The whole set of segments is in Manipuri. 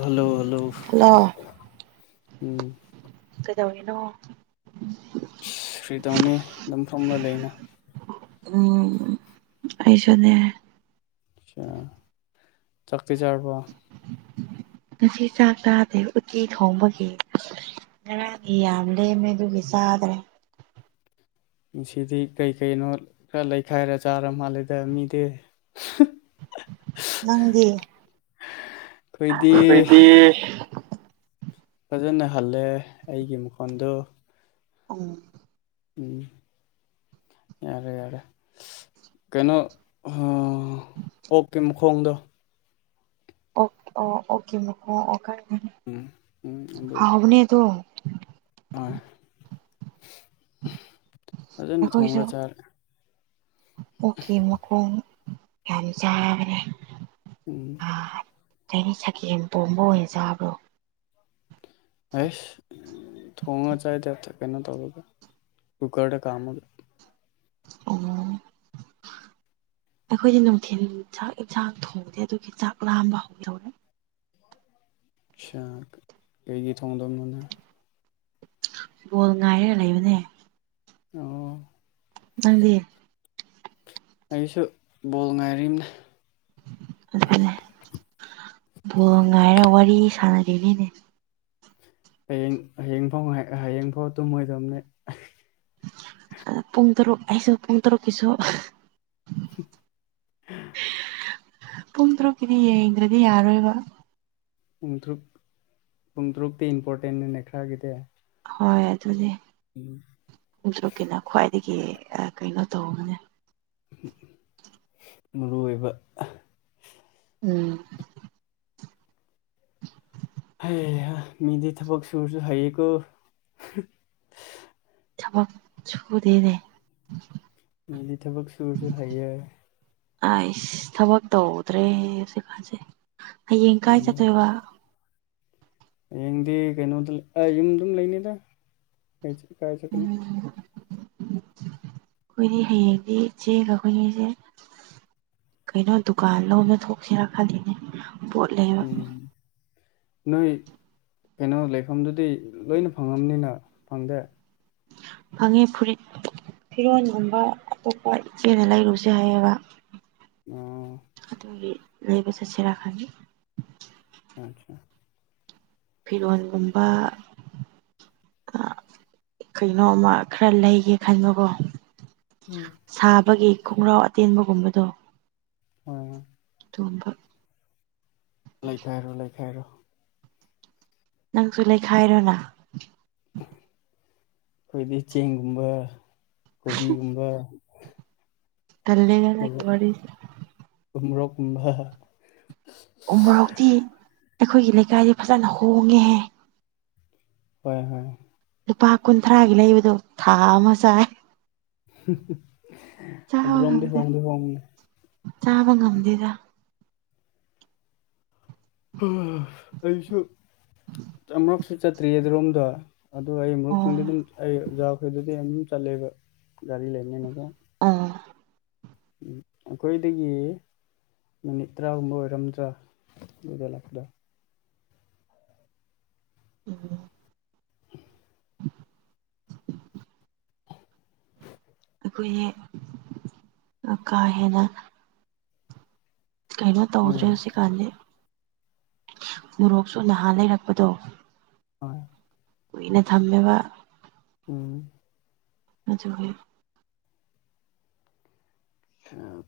ꯍꯜꯂꯣ ꯍꯜꯂꯣ ꯍꯜꯂꯣ ꯎꯝ ꯀꯗꯧꯔꯤꯅꯣ ꯐ꯭ꯔꯤ ꯇꯧꯅꯤ ꯑꯗꯨꯝ ꯐ꯭ꯔꯝꯅ ꯂꯩꯅ ꯎꯝ ꯑꯩꯁꯨꯅꯦ ꯑ ꯆꯥꯛꯇ ꯆꯥꯔꯄ ꯉꯁꯤ ꯆꯥꯛ ꯇꯥꯗꯦ ꯎꯆꯤ ꯊꯣꯡꯕꯒꯤ ꯅ ꯏ ꯌꯥꯝ ꯂꯦꯝꯃꯦ ꯑꯗꯨꯒꯤ ꯆꯥꯗ꯭ꯔꯦ ꯁꯤꯗꯤ ꯀꯩ ꯀꯩꯅꯣ ꯈꯔ ꯂꯩꯈꯥꯏꯔ ꯆꯥꯔ ꯃꯥꯜꯂꯦꯗ ꯃꯤꯗꯤ ꯅꯪꯗꯤ ꯑꯩꯈꯣꯏꯗꯤ ꯐꯖꯅ ꯍꯜꯂꯦ ꯑꯩꯒꯤ ꯃꯈꯣꯟꯗꯨꯣ ꯑꯝ ꯎꯝ ꯌꯥꯔꯦ ꯌꯥꯔꯦ ꯀꯩꯅꯣ ꯑꯥ ꯑꯣꯀꯦ ꯃꯈꯣꯡꯗꯣ ꯑꯣ ꯑꯣ ꯑꯣꯀꯦ ꯃ ꯑꯣ ꯎꯝ ꯎꯝ ꯑꯗꯣ ꯃꯤꯗꯣ ꯎꯝ ꯑꯈꯣꯢꯁꯨ ꯑꯣꯀꯤ ꯃꯈꯣꯡ ꯌꯥꯝ ꯆꯥꯕꯅꯦ ꯎꯝ ꯑ ꯑꯩꯅ ꯁꯒꯦꯝ ꯄꯣꯝꯕ ꯑꯣꯏꯅ ꯆꯥꯕ꯭ꯔꯣ ꯑꯩꯁ ꯊꯣꯡꯉ ꯆꯥꯏꯗꯦ ꯀꯩꯅꯣ ꯇꯧꯔꯒ ꯀꯨꯀꯔꯗ ꯀꯥꯝꯃꯒ ꯑꯣ ꯑꯩꯈꯣꯏꯗꯤ ꯅꯨꯡꯊꯤꯜ ꯆꯥꯛ ꯌꯦꯟꯁꯥꯡ ꯊꯣꯡꯗꯦ ꯑꯗꯨꯒꯤ ꯆꯥꯛ ꯂꯥꯝꯕ ꯍꯧꯗꯧꯔꯦ ꯁꯥ ꯀꯩꯒꯤ ꯊꯣꯡꯗꯕꯅꯣꯅꯦ ꯕꯣꯜ ꯉꯥꯏꯔꯒ ꯂꯩꯕꯅꯦ ꯑꯣ ꯗꯨꯕꯤ [unintelligible] ꯑꯩꯁꯨ ꯕꯣꯜ ꯉꯥꯏꯔꯤꯝꯅ ꯑꯗꯨ ꯕꯣꯜ ꯉꯥꯏꯔ ꯋꯥꯔꯤ ꯁꯥꯔꯤꯅꯤꯅꯦ ꯍꯌꯦꯡ ꯍꯌꯦꯡ ꯐꯥꯎ ꯍꯌꯦꯡꯐꯥꯎ ꯇꯨꯝꯃꯣꯏꯗꯕꯅꯦ ꯄꯨꯡ ꯇꯔꯨꯛ ꯍꯥꯏꯁ ꯄꯨꯡ ꯇꯔꯨꯛꯀꯤꯁꯨ [unintelligible] ꯄꯨꯡ ꯇꯔꯨꯛꯀꯤꯗꯤ ꯌꯦꯡꯗ꯭ꯔꯗꯤ ꯌꯥꯔꯣꯏꯕ ꯄꯨꯡꯇ꯭ꯔꯨꯛ ꯄꯨꯡꯇ꯭ꯔꯨꯛꯇꯤ ꯏꯝꯄꯣꯔꯇꯦꯟꯅꯅꯦ ꯃꯈꯥꯒꯤꯗꯤ ꯍꯣꯏ ꯑꯗꯨꯅꯦ ꯎꯝ ꯍꯡꯇꯨꯀꯤꯅ ꯈ꯭ꯋꯥꯏꯗꯒꯤ ꯀꯩꯅꯣ ꯇꯧꯕꯅꯦ ꯃꯔꯨ ꯑꯣꯏꯕ ꯎꯝ [unintelligible] ꯍꯩ ꯍꯥ ꯃꯤꯗꯤ ꯊꯕꯛ ꯁꯨꯔꯁꯨ ꯍꯩꯌꯦꯀꯣ ꯊꯄꯛ ꯁꯨꯗꯦꯅꯦ ꯃꯗꯤ ꯊꯕꯛ ꯁꯨꯔꯁꯨ ꯍꯩꯌꯦ ꯑꯩꯁ ꯊꯕꯛ ꯇꯧꯗ꯭ꯔꯦ ꯍꯧꯖꯤꯛ ꯀꯥꯟꯁꯦ ꯍꯌꯦꯡ ꯀꯥꯏ ꯆꯠꯇꯣꯏꯕ ꯍꯌꯦꯡꯗꯤ ꯀꯩꯅꯣꯗ ꯌꯨꯝꯗꯨꯝ ꯂꯩꯅꯤꯗ ꯀꯥꯏ ꯆꯠꯀꯅꯤ ꯎꯝ ꯑꯩꯈꯣꯏꯗꯤ ꯍꯌꯦꯡꯗꯤ ꯏꯆꯦꯒ ꯑꯩꯈꯣꯏꯅꯤꯁꯦ ꯀꯩꯅꯣ ꯗꯨꯀꯥꯟ ꯂꯣ ꯑꯃ ꯊꯣꯛꯁꯤꯔ ꯈꯜꯂꯤꯅꯦ ꯄꯣꯠ ꯂꯩꯕ ꯎꯝ ꯅꯣꯏ ꯀꯩꯅꯣ ꯂꯩꯐꯝꯗꯨꯗꯤ ꯂꯣꯏꯅ ꯐꯪꯉꯝꯅꯤꯅ ꯐꯪꯗꯦ ꯐꯪꯉꯦ ꯐꯨꯔꯤꯠ ꯐꯤꯔꯣꯟꯒꯨꯝꯕ ꯑꯇꯣꯞꯄ ꯏꯆꯦꯅ ꯂꯩꯔꯨꯁꯦ ꯍꯥꯏꯌꯦꯕ ꯎꯝ ꯒꯤ ꯂꯩꯕ ꯆꯠꯁꯦꯔꯥ ꯈꯥꯏꯒꯦ ꯑꯆꯥ ꯐꯤꯔꯣꯜꯒꯨꯝꯕ ꯀꯩꯅꯣꯝꯃ ꯈꯔ ꯂꯩꯒꯦ ꯈꯟꯕꯀꯣ ꯎꯝ ꯁꯥꯕꯒꯤ ꯈꯣꯡꯒ꯭ꯔꯥꯎ ꯑꯇꯦꯟꯕꯒꯨꯝꯕꯗꯣ ꯑꯥ ꯇꯣꯝꯕ ꯂꯩꯈꯥꯏꯔꯣ ꯂꯩꯈꯥꯏꯔꯣ ꯅꯪꯁꯨ ꯂꯩꯈꯥꯏꯔꯣꯅ ꯑꯩꯈꯣꯏꯗꯤ ꯆꯦꯡꯒꯨꯝꯕ ꯀꯣꯕꯤꯒꯨꯝꯕ ꯇꯜꯂꯦꯗ ꯅꯪꯒꯤ ꯋꯥꯔꯤꯁꯤ ꯎꯝꯃꯣꯔꯣꯛ ꯀꯨꯝꯕ ꯍꯥ ꯎ ꯃꯣꯔꯣꯛꯇꯤ ꯑꯩꯈꯣꯏꯒꯤ ꯂꯩꯀꯥꯏꯗꯤ ꯐꯖꯅ ꯍꯣꯡꯉꯦꯍꯦ ꯍꯣꯏ ꯍꯣꯏ ꯂꯨꯄꯥ ꯀꯨꯟꯊ꯭ꯔꯥꯒꯤ ꯂꯩꯕꯗꯣ ꯊꯥ ꯑꯃ ꯆꯥꯏ ꯍ ꯍꯝ [inaudible] [inaudible] ꯆꯥꯕ ꯉꯝꯗꯦ ꯆꯥꯕ ꯉꯝꯗꯦꯗ ꯑꯩꯁꯨ ꯑꯃꯔꯛꯁꯨ ꯆꯠꯇ꯭ꯔꯤꯌꯦ ꯑꯗꯨꯔꯣꯝꯗ ꯑꯗꯣ ꯑꯩ ꯑꯣ ꯃꯔꯨꯞꯁꯤꯡꯗ ꯑꯗꯨꯝ ꯑꯩ ꯑꯣꯖꯥꯈꯣꯏꯗꯗꯤ ꯑꯗꯨꯝ ꯆꯠꯂꯦꯕ ꯒꯥꯔꯤ ꯂꯩꯕꯅꯤꯅꯀꯣ ꯑꯥ ꯎꯝ ꯑꯩꯈꯣꯏꯗꯒꯤ ꯃꯤꯅꯤꯠ ꯇꯔꯥꯒꯨꯝꯕ ꯑꯣꯏꯔꯝꯗ꯭ꯔꯥ ꯅꯣꯏꯗ ꯂꯥꯛꯄꯗ ꯎꯝ ꯀꯨꯏꯌꯦ ꯑꯀꯥ ꯍꯦꯟꯅ ꯀꯩꯅꯣ ꯎꯝ ꯇꯧꯗ꯭ꯔꯦ ꯍꯧꯖꯤꯛꯀꯥꯟꯗꯤ ꯃꯣꯔꯣꯛꯁꯨ ꯅꯍꯥꯟ ꯂꯩꯔꯛꯄꯗꯣ ꯍꯣꯏ ꯀꯨꯏꯅ ꯊꯝꯃꯦꯕ ꯎꯝ ꯑꯗꯨꯒꯤ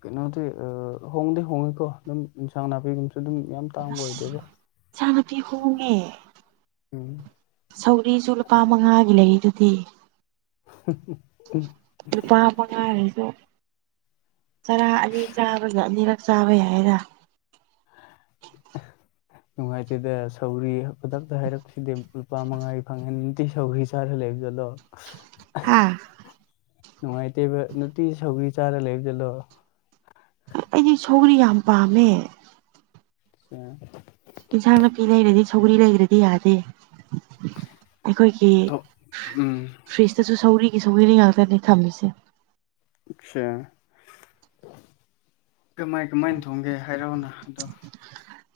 ꯀꯩꯅꯣꯗꯤ ꯑ ꯍꯣꯡꯗꯤ ꯍꯣꯡꯉꯤꯀꯣ ꯑꯗꯨꯝ ꯏꯟꯁꯥꯡ ꯅꯥꯄꯤꯒꯨꯝꯕ ꯁꯨ ꯑꯗꯨꯝ ꯌꯥꯝ ꯇꯥꯡꯕ ꯑꯣꯏꯗꯦꯗ ꯑꯁ ꯏꯆꯥ ꯅꯨꯨꯄꯤ ꯍꯣꯡꯉꯦ ꯎꯝ ꯁꯧꯔꯤꯁꯨ ꯂꯨꯄꯥ ꯃꯉꯥꯒꯤ ꯂꯩꯔꯤꯗꯨꯗꯤ ꯎꯝ ꯎ ꯂꯨꯄꯥ ꯃꯉꯥꯁꯤꯁꯨ ꯆꯔꯥ ꯑꯅꯤ ꯆꯥꯕꯗ ꯑꯅꯤꯔꯛ ꯆꯥꯕ ꯌꯥꯏꯌꯦꯗ [inaudible] ꯅꯨꯡꯉꯥꯏꯇꯦꯗ ꯁꯧꯒ꯭ꯔꯤ ꯈꯨꯗꯛꯇ ꯍꯥꯏꯔꯛꯄꯁꯤꯗꯤ ꯂꯨꯄꯥ ꯃꯉꯥꯒꯤ ꯐꯪꯍꯟꯅꯨꯡꯇꯤ ꯁꯧꯔꯤ ꯆꯥꯔ ꯂꯩꯕꯖꯠꯂꯣ ꯍꯥꯥ ꯅꯨꯡꯉꯥꯏꯇꯦꯕ ꯅꯨꯡꯇꯤ ꯁꯧꯒ꯭ꯔꯤ ꯆꯥꯔ ꯂꯩꯕꯖꯥꯠꯂꯣ ꯑꯩꯗꯤ ꯁꯧꯒꯔꯤ ꯌꯥꯝ ꯄꯥꯝꯃꯦ ꯑ ꯏꯟꯁꯥꯡ ꯅꯥꯄꯤ ꯂꯩꯔꯗꯤ ꯁꯧꯒ꯭ꯔꯤ ꯂꯩꯗ꯭ꯔꯗꯤ ꯌꯥꯗꯦ ꯑꯩꯈꯣꯏꯒꯤ ꯑꯗꯣ ꯎꯝ ꯐ꯭ꯔꯤꯖꯇꯁꯨ ꯁꯧꯒ꯭ꯔꯤꯒꯤ ꯁꯧꯒ꯭ꯔꯤ ꯉꯥꯛꯇꯅꯦ ꯊꯝꯃꯤꯁꯦ ꯑꯁꯦ ꯀꯃꯥꯏ ꯀꯃꯥꯏꯅ ꯊꯣꯡꯒꯦ ꯍꯥꯏꯔꯛꯑꯣꯅ ꯑꯗꯣ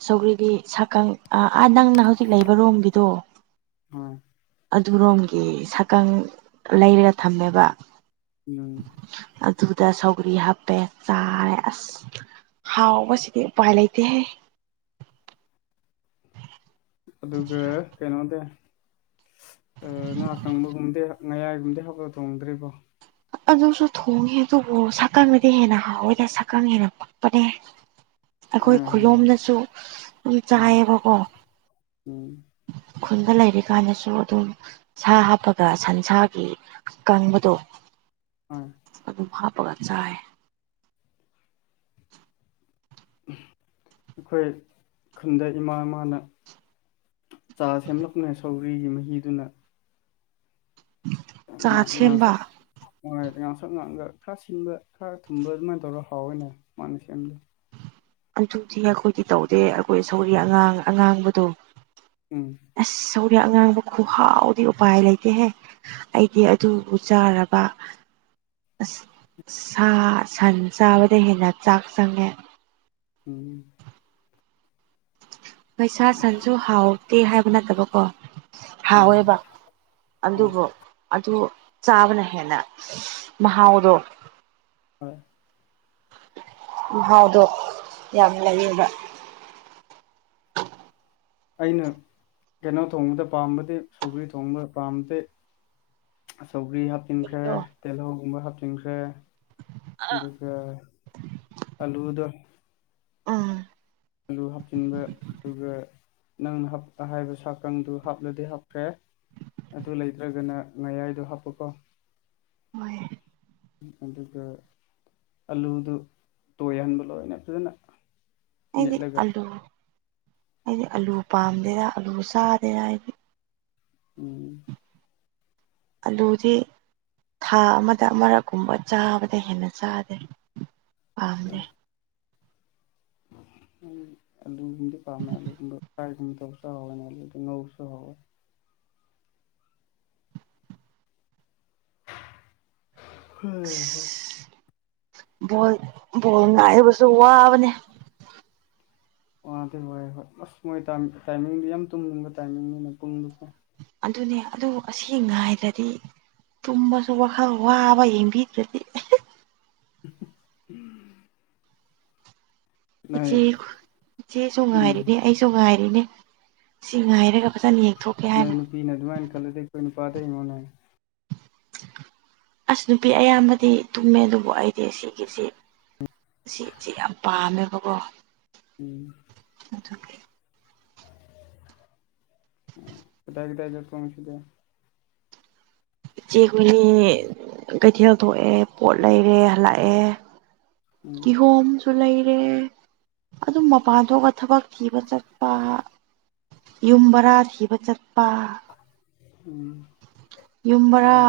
ꯁꯧꯒ꯭ꯔꯤꯒꯤ ꯁꯛꯀꯪ ꯑꯥ ꯅꯪꯅ ꯍꯧꯖꯤꯛ ꯂꯩꯕ ꯔꯣꯝꯒꯤꯗꯣ ꯎꯝ ꯑꯗꯨꯔꯣꯝꯒꯤ ꯁꯛꯀꯪ ꯂꯩꯔꯒ ꯊꯝꯃꯦꯕ ꯎꯝ ꯑꯗꯨꯗ ꯁꯧꯒꯔꯤ ꯍꯥꯞꯄꯦ ꯆꯥꯔꯦ ꯑꯁ ꯍꯥꯎꯕꯁꯤꯗꯤ ꯎꯄꯥꯏ ꯂꯩꯇꯦ ꯍꯦ ꯑꯗꯨꯒ ꯀꯩꯅꯣꯗꯦ ꯉꯥ ꯀꯪꯕꯒꯨꯝꯗꯤ ꯉꯌꯥꯏꯒꯨꯝꯗꯤ ꯍꯄ ꯊꯣꯡꯗ꯭ꯔꯤꯕꯣ ꯑꯗꯨꯁꯨ ꯊꯣꯡꯉꯦ ꯑꯗꯨꯕꯨ ꯁꯛꯀꯪꯅꯗꯤ ꯍꯦꯟꯅ ꯍꯥꯎꯋꯦꯗ ꯁꯛꯀꯪ ꯍꯦꯟꯅ ꯄꯥꯝ ꯄꯅꯦ ꯑꯩꯈꯣꯏ ꯍꯣꯏ ꯍꯣꯏ ꯈꯨꯌꯣꯝꯗꯁꯨ ꯑꯗꯨꯝ ꯎꯝ ꯆꯥꯏꯌꯦꯕꯀꯣ ꯎꯝ ꯈꯨꯟꯗ ꯂꯩꯔꯤꯀꯥꯟꯗꯁꯨ ꯑꯗꯨꯝ ꯁꯥ ꯍꯥꯞꯄꯒ ꯁꯟꯁꯥꯒꯤ ꯀꯪꯕꯗꯣ ꯑꯝ ꯑꯗꯨꯝ ꯍꯥꯞꯄꯒ ꯆꯥꯏ ꯑꯩꯈꯣꯏ ꯈꯨꯟꯗ ꯏꯃꯥ ꯑꯃꯅ ꯆꯥ ꯁꯦꯝꯂꯛꯄꯅꯦ ꯁꯧꯒ꯭ꯔꯤꯒꯤ ꯃꯍꯤꯗꯨꯅ ꯆꯥ ꯉꯥꯡ ꯁꯦꯝꯕ ꯉꯥꯡꯁꯛ ꯍꯣꯏ ꯉꯥꯡꯁꯪ ꯉꯥꯡꯉꯒ ꯈꯔ ꯁꯤꯟꯕ ꯈꯔ ꯊꯨꯝꯕ ꯑꯗꯨꯃꯥꯏꯅ ꯇꯧꯔꯒ ꯍꯥꯎꯋꯦꯅꯦ ꯃꯥꯅ ꯁꯦꯝꯃꯗꯤ ꯑꯗꯨꯗꯤ ꯑꯩꯈꯣꯏꯗꯤ ꯇꯧꯗꯦ ꯑꯩꯈꯣꯏ ꯁꯧꯒ꯭ꯔꯤ ꯑꯉꯥꯡ ꯑꯉꯥꯡꯕꯗꯣ ꯎꯝ ꯑꯁ ꯁꯧꯒ꯭ꯔꯤ ꯑꯉꯥꯡꯕ ꯈꯨꯍꯥꯎꯗꯤ ꯎꯄꯥꯏ ꯂꯩꯇꯦꯍꯦ ꯑꯩꯗꯤ ꯑꯗꯨꯕꯨ ꯆꯥꯔꯕ ꯑꯁ ꯁꯥ ꯁꯟ ꯆꯥꯕꯗꯩ ꯍꯦꯟꯅ ꯆꯥꯛ ꯆꯪꯉꯦ ꯎꯝ ꯍꯣꯏ ꯁꯥ ꯁꯟꯁꯨ ꯍꯥꯎꯇꯦ ꯍꯥꯏꯕ ꯅꯠꯇꯕꯀꯣ ꯑꯥ ꯍꯥꯎꯋꯦꯕ ꯑꯥ ꯑꯗꯨꯕꯨ ꯑꯗꯨ ꯆꯥꯕꯅ ꯍꯦꯟꯅ ꯃꯍꯥꯎꯗꯣ ꯍꯣꯏ ꯃꯍꯥꯎꯗꯣ ꯌꯥꯝ ꯂꯩꯌꯦꯕ ꯑꯩꯅ ꯀꯩꯅꯣ ꯊꯣꯡꯕꯗ ꯄꯥꯝꯕꯗꯤ ꯁꯧꯒ꯭ꯔꯤ ꯊꯣꯡꯕꯗ ꯄꯥꯝꯕꯗꯤ ꯁꯧꯒ꯭ꯔꯤ ꯍꯥꯞꯆꯤꯟꯈ꯭ꯔꯦ ꯀꯔꯤꯅꯣ ꯇꯤꯜꯍꯧꯒꯨꯝꯕ ꯍꯥꯞꯆꯤꯟꯈ꯭ꯔꯦ ꯑꯗꯨꯒ ꯑꯂꯨꯗꯣ ꯎꯝ ꯑꯗꯨ ꯍꯥꯞꯆꯤꯟꯕ ꯑꯗꯨꯒ ꯅꯪꯅ ꯍꯥꯞꯄꯦ ꯍꯥꯏꯕ ꯁꯥꯀꯪꯗꯨ ꯍꯥꯞꯂꯗꯤ ꯍꯥꯞꯈ꯭ꯔꯦ ꯑꯗꯨ ꯂꯩꯇ꯭ꯔꯒꯅ ꯉꯌꯥꯏꯗꯣ ꯍꯥꯞꯄꯨꯀꯣ ꯋꯥꯏꯌꯦ ꯑꯗꯨꯒ ꯑꯂꯨꯗꯨ ꯇꯣꯏꯍꯟꯕ ꯂꯣꯏꯅ ꯐꯖꯅ ꯑꯩꯗꯤ ꯃꯦꯠꯂꯒ ꯑꯥꯂꯨ ꯑꯩꯗꯤ ꯑꯂꯨ ꯄꯥꯝꯗꯦꯗꯥ ꯑꯥꯂꯨ ꯆꯥꯗꯦꯗ ꯑꯩꯗꯤ ꯎꯝ ꯑꯂꯨꯗꯤ ꯊꯥ ꯑꯃꯗ ꯑꯃꯔꯛꯀꯨꯝꯕ ꯆꯥꯕꯗꯩ ꯍꯦꯟꯅ ꯆꯥꯗꯦ ꯄꯥꯝꯗꯦ ꯎꯝ ꯑꯂꯨꯕꯨꯗꯤ ꯄꯥꯝꯃꯦ ꯑꯂꯨꯒꯨꯝꯕ ꯉꯧꯕꯁꯨ ꯍꯥꯎꯋꯦ ꯍꯣꯏꯍꯦ [inaudible] ꯕꯣꯜ ꯕꯣꯜ ꯉꯥꯏꯕꯁꯨ ꯋꯥꯕꯅꯤ ꯋꯥꯗꯤ ꯋꯥꯏꯌꯦꯕ ꯑꯁ ꯃꯣꯏ ꯇꯥꯏꯃꯤꯡꯗꯤ ꯌꯥꯝ ꯇꯨꯝꯅꯤꯡꯕ ꯇꯥꯏꯃꯤꯡꯅꯤꯅ ꯄꯨꯡꯗꯨꯀꯣ ꯑꯗꯨꯅꯦ ꯑꯗꯨ ꯑꯁꯤ ꯉꯥꯏꯗ꯭ꯔꯗꯤ ꯇꯨꯝꯕꯁꯨ ꯋꯥꯈꯜ ꯋꯥꯕ ꯌꯦꯡꯕꯤꯗ꯭ꯔꯗꯤ ꯎꯝ ꯏꯆꯦ ꯏꯆꯦꯁꯨ ꯉꯥꯏꯔꯤꯅꯦ ꯎꯝ ꯑꯩꯁꯨ ꯉꯥꯏꯔꯤꯅꯦ ꯁꯤ ꯉꯥꯏꯔꯒ ꯐꯖꯅ ꯌꯦꯡꯒꯦ ꯅꯣꯏ ꯅꯨꯄꯤꯅ ꯑꯗꯨꯃꯥꯏꯅ ꯈꯜꯂꯗꯤ ꯑꯩꯈꯣꯏ ꯅꯨꯄꯥꯗꯩ ꯏꯉꯅꯦ ꯑꯁ ꯅꯨꯄꯤ ꯑꯌꯥꯝꯕꯗꯤ ꯇꯨꯝꯃꯦ ꯑꯗꯨꯕꯨ ꯑꯩꯗꯤ ꯁꯤꯒꯤꯁꯤ ꯁꯤꯁꯦ ꯌꯥꯝ ꯄꯥꯝꯃꯦꯕꯀꯣ ꯎꯝ ꯑꯗꯨꯒꯤ ꯀꯗꯥꯥꯏ ꯀꯗ ꯆꯠ ꯀꯁꯤꯗ ꯏꯆꯦ ꯍꯨꯅꯤ ꯀꯩꯊꯦꯜ ꯊꯣꯛꯑꯦ ꯄꯣꯠ ꯂꯩꯔꯦ ꯍꯂꯛꯑꯦ ꯎꯝ ꯀꯤꯍꯣꯝ ꯁꯨ ꯂꯩꯔꯦ ꯑꯗꯨꯝ ꯃꯄꯥꯟ ꯊꯣꯛꯑꯒ ꯊꯕꯛ ꯊꯤꯕ ꯆꯠꯄ ꯌꯨꯝ ꯕꯔꯥ ꯊꯤꯕ ꯆꯠꯄ ꯎꯝ ꯌꯨꯝꯕꯔꯥ ꯑꯥ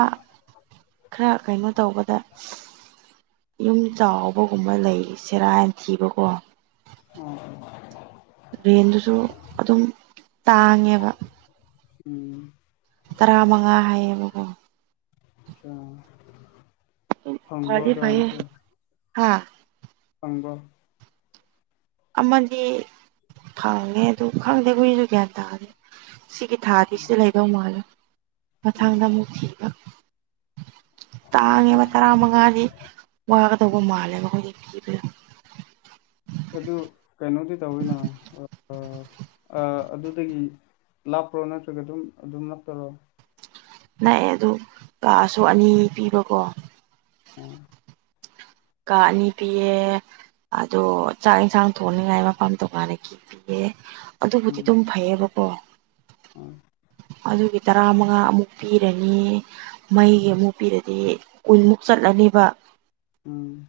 ꯈꯔ ꯀꯩꯅꯣ ꯇꯧꯕꯗ ꯌꯨꯝ ꯆꯥꯎꯕꯒꯨꯝꯕ ꯂꯩꯁꯤꯔꯥꯅꯊꯤꯕꯀꯣ ꯎꯝ ꯔꯦꯟꯗꯨꯁꯨ ꯑꯗꯨꯝ ꯇꯥꯡꯉꯦꯕ ꯎꯝ ꯇꯔꯥꯃꯉꯥ ꯍꯥꯏꯌꯦꯕꯀꯣ ꯑ ꯐꯪꯕ꯭ꯔꯣ ꯑꯗꯣꯝꯗꯗꯤ ꯍꯥꯥ ꯐꯪꯕꯔꯣ ꯑꯃꯗꯤ ꯐꯪꯉꯦ ꯑꯗꯨ ꯈꯪꯗꯦ ꯑꯩꯈꯣꯏꯁꯨ ꯒ꯭ꯌꯥꯟ ꯇꯥꯔꯅꯤ ꯁꯤꯒꯤ ꯊꯥꯗꯤ ꯁꯤꯗ ꯂꯩꯗꯧ ꯃꯥꯜꯂꯦ ꯃꯊꯪꯗ ꯑꯃꯨꯛ ꯊꯤꯕ ꯇꯥꯡꯉꯦꯕ ꯇꯔꯥ ꯃꯉꯥꯗꯤ ꯋꯥꯒꯗꯧꯕ ꯃꯥꯜꯂꯦꯕ ꯍꯧꯈꯣꯏꯖꯤꯛ ꯄꯤꯕꯗꯣ ꯑꯗꯨ ꯀꯩꯅꯣꯗꯤ ꯇꯧꯋꯤꯅ ꯑꯗꯨꯗꯒꯤ ꯂꯥꯞꯄ꯭ꯔꯣ ꯅꯠꯇ꯭ꯔꯒ ꯑꯗꯨꯝ ꯑꯗꯨꯝ ꯅꯞꯄꯔꯣ ꯅꯥꯛꯑ ꯑꯗꯨ ꯀꯥꯁꯨ ꯑꯅꯤ ꯄꯤꯕꯀꯣ ꯎꯝ ꯀꯥ ꯑꯅꯤ ꯄꯤꯌꯦ ꯑꯗꯣ ꯆꯥꯛ ꯌꯦꯟꯁꯥꯡ ꯊꯣꯡꯅꯤꯡꯉꯥꯏ ꯃꯐꯝ ꯇꯣꯉꯥꯟꯅ ꯀꯤ ꯄꯤꯌꯦ ꯑꯗꯨꯕꯨꯗꯤ ꯎꯝ ꯑꯗꯨꯝ ꯐꯩꯌꯦꯕꯀꯣ ꯎꯝ ꯑꯗꯨꯒꯤ ꯇꯔꯥꯃꯉꯥ ꯑꯃꯨꯛ ꯄꯤꯔꯅꯤ ꯃꯩꯒꯤ ꯑꯃꯨ ꯄꯤꯔꯗꯤ ꯀꯨꯟꯃꯨꯛ ꯆꯠꯂꯅꯦꯕ ꯎꯝ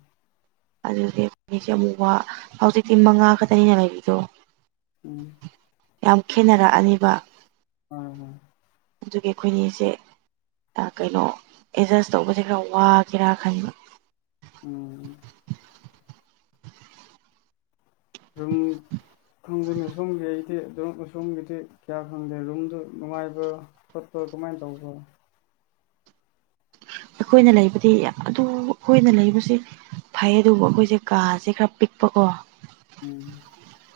ꯑꯗꯨꯗꯤ ꯐꯁꯦ ꯑꯃꯨꯛ ꯋꯥ ꯍꯧꯖꯤꯛꯇꯤ ꯃꯉꯥ ꯈꯛꯇꯅꯤꯅ ꯂꯩꯕꯤꯗꯣ ꯎꯝ ꯌꯥꯝ ꯈꯦꯅꯔꯛꯑꯅꯤꯕ ꯍꯣꯏ ꯍꯣꯏ ꯑꯗꯨꯒꯤ ꯑꯩꯈꯣꯏꯅꯤꯁꯦ ꯀꯩꯅꯣ ꯑꯦꯠꯖꯁ ꯇꯧꯕꯁꯦ ꯈꯔ ꯋꯥꯒꯦꯔꯥ ꯈꯟꯕ ꯎꯝ ꯑꯗꯨꯝ ꯈꯪꯗꯅꯤ ꯁꯣꯝꯒꯤ ꯑꯩꯗꯤ ꯑꯗꯨꯝ ꯁꯣꯝꯒꯤꯗꯤ ꯀꯌꯥ ꯈꯪꯗꯦ ꯔꯨꯝꯗꯨ ꯅꯨꯡꯉꯥꯏꯕ ꯐꯖꯕꯔꯥ ꯀꯃꯥꯏꯅ ꯇꯧꯕ ꯑꯩꯈꯣꯏꯅ ꯂꯩꯕꯗꯤ ꯑꯗꯨ ꯑꯩꯈꯣꯏꯅ ꯂꯩꯕꯁꯦ ꯐꯩ ꯑꯗꯨꯕꯨ ꯑꯩꯈꯣꯏꯁꯦ ꯀꯥꯁꯦ ꯈꯔ ꯄꯤꯛꯄꯀꯣ ꯎꯝ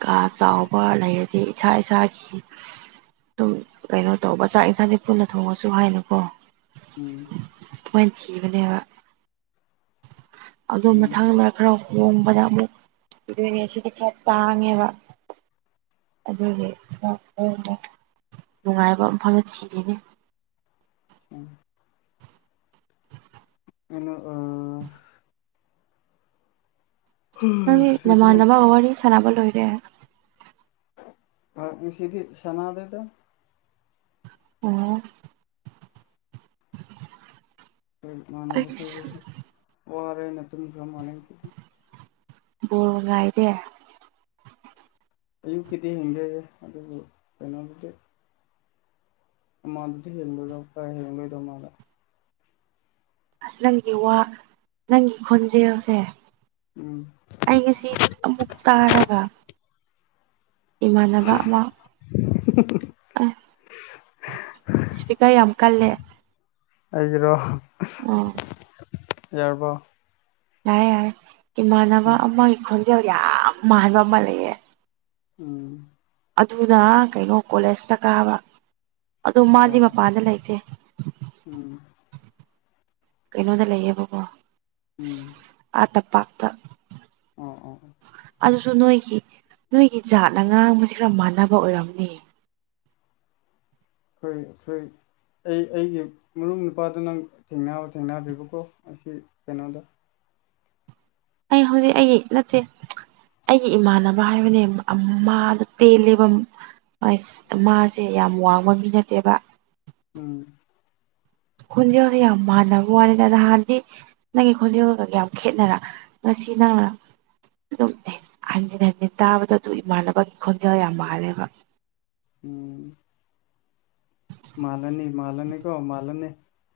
ꯀꯥ ꯆꯥꯎꯕ ꯂꯩꯔꯗꯤ ꯏꯁꯥ ꯏꯁꯥꯒꯤ ꯑꯗꯨꯝ ꯀꯩꯅꯣ ꯇꯧꯕ ꯆꯥꯛ ꯌꯦꯟꯁꯥꯡꯗꯤ ꯄꯨꯟꯅ ꯊꯣꯡꯉꯁꯨ ꯍꯥꯏꯅꯨꯀꯣ ꯎꯝ ꯍꯣꯏ ꯊꯤꯕꯅꯦꯕ ꯑꯗꯨ ꯎꯝ ꯃꯊꯪꯗ ꯈꯔ ꯍꯣꯡꯕꯗ ꯑꯃꯨꯛ ꯏꯗꯣꯏꯅꯦ ꯁꯤꯗꯤ ꯈꯔ ꯇꯥꯡꯉꯦꯕ ꯑꯗꯨꯒꯤ ꯅꯨꯡꯉꯥꯏꯕ ꯃꯐꯝꯗ ꯊꯤꯔꯤꯅꯤ ꯎꯝ ꯑꯩꯅꯣ ꯑ ꯅꯪꯒꯤ ꯆꯇ꯭ꯔꯨꯛ ꯅꯃꯥꯟꯅꯕꯒ ꯋꯥꯔꯤ ꯁꯥꯟꯅꯕ ꯂꯣꯏꯔꯦ ꯀꯥꯔꯗ ꯄꯤꯁꯤꯗꯤ ꯁꯅꯥꯗꯦꯗ ꯑꯣ ꯎꯝ ꯃꯥꯟꯅꯕ ꯑꯩꯁꯨ ꯈꯔꯁꯨ ꯋꯥꯔꯦꯅ ꯇꯨꯝꯈ꯭ꯔꯃꯥꯅꯦ ꯕꯣꯜ ꯉꯥꯏꯗꯦ ꯑꯌꯨꯛꯀꯤꯗꯤ ꯍꯦꯟꯗꯦ ꯑꯗꯨꯕꯨ ꯀꯩꯅꯣꯒꯤꯗꯤ ꯃꯗꯨꯗꯤ ꯍꯤꯟꯗ ꯗꯛꯇ ꯍꯣꯏ ꯃꯗ ꯑꯁ ꯅꯪꯒꯤ ꯋꯥ ꯅꯪꯒꯤ ꯈꯣꯟꯖꯦꯜꯁꯦ ꯎꯝ ꯑꯩ ꯉꯁꯤ ꯑꯃꯨꯛ ꯇꯥꯔꯒ ꯏꯃꯥꯟꯅꯕ ꯑꯃ ꯑ ꯏꯁꯄꯤꯀꯔ ꯌꯥꯝ ꯀꯜꯂꯦ ꯑꯩꯒꯤꯔꯣ ꯑꯣ ꯌꯥꯔꯕꯣ ꯌꯥꯔꯦ ꯌꯥꯔꯦ ꯏꯃꯥꯟꯅꯕ ꯎꯝ ꯑꯃꯒꯤ ꯈꯣꯟꯖꯦꯜ ꯌꯥꯝ ꯃꯥꯟꯕ ꯑꯃ ꯂꯩꯌꯦ ꯎꯝ ꯑꯗꯨꯅ ꯀꯩꯅꯣ ꯀꯣꯂꯦꯖꯇ ꯀꯥꯕ ꯑꯣ ꯃꯥꯗꯤ ꯃꯄꯥꯟꯗ ꯂꯩꯇꯦ ꯎꯝ ꯀꯩꯅꯣꯗ ꯂꯩꯌꯦꯕꯀꯣ ꯎꯝ ꯑꯇ ꯄꯥꯛꯇ ꯑꯣ ꯑꯣ ꯑꯣ ꯑꯗꯨꯁꯨ ꯅꯣꯏꯒꯤ ꯅꯣꯏꯒꯤ ꯖꯥꯠꯅ ꯉꯥꯡꯕꯁꯤ ꯈꯔ ꯃꯥꯟꯅꯕ ꯑꯣꯏꯔꯝꯅꯤ [unintelligible] ꯑꯩ ꯑꯩꯒꯤ ꯃꯔꯨꯞ ꯅꯨꯄꯥꯗꯨ ꯅꯪ ꯊꯦꯡꯅ ꯊꯦꯡꯅꯗ꯭ꯔꯤꯕꯀꯣ ꯑꯁꯤ ꯀꯩꯅꯣꯗ ꯑꯩ ꯍꯧꯖꯤꯛ ꯑꯩꯒꯤ ꯅꯠꯇꯦ ꯑꯩꯒꯤ ꯏꯃꯥꯟꯅꯕ ꯍꯥꯏꯕꯅꯦ ꯑꯝ ꯑꯃꯥꯗ ꯇꯦꯜꯂꯤꯕꯝ ꯑꯥꯏꯁ ꯃꯥꯁꯦ ꯌꯥꯝ ꯋꯥꯡꯕ ꯃꯤ ꯅꯠꯇꯦꯕ ꯎꯝ ꯈꯣꯟꯖꯦꯜꯗꯤ ꯌꯥꯝ ꯃꯅꯕꯋꯥꯅꯦꯗ ꯅꯍꯥꯟꯗꯤ ꯅꯪꯒꯤ ꯈꯣꯟꯖꯦꯜꯒ ꯌꯥꯝ ꯈꯦꯠꯅꯔ ꯉꯁꯤ ꯅ ꯑꯗꯨꯝ ꯍꯟꯖꯤꯟ ꯍꯟꯖꯤꯟ ꯇꯥꯕꯗ ꯑꯗꯨ ꯏꯃꯥꯟꯅꯕꯒꯤ ꯈꯣꯟꯖꯦꯜ ꯌꯥꯝ ꯃꯥꯜꯂꯦꯕ ꯎꯝ ꯃꯥꯜꯂꯅꯤ ꯃꯥꯜꯂꯅꯤ ꯀꯣ ꯃꯥꯜꯂꯅꯤ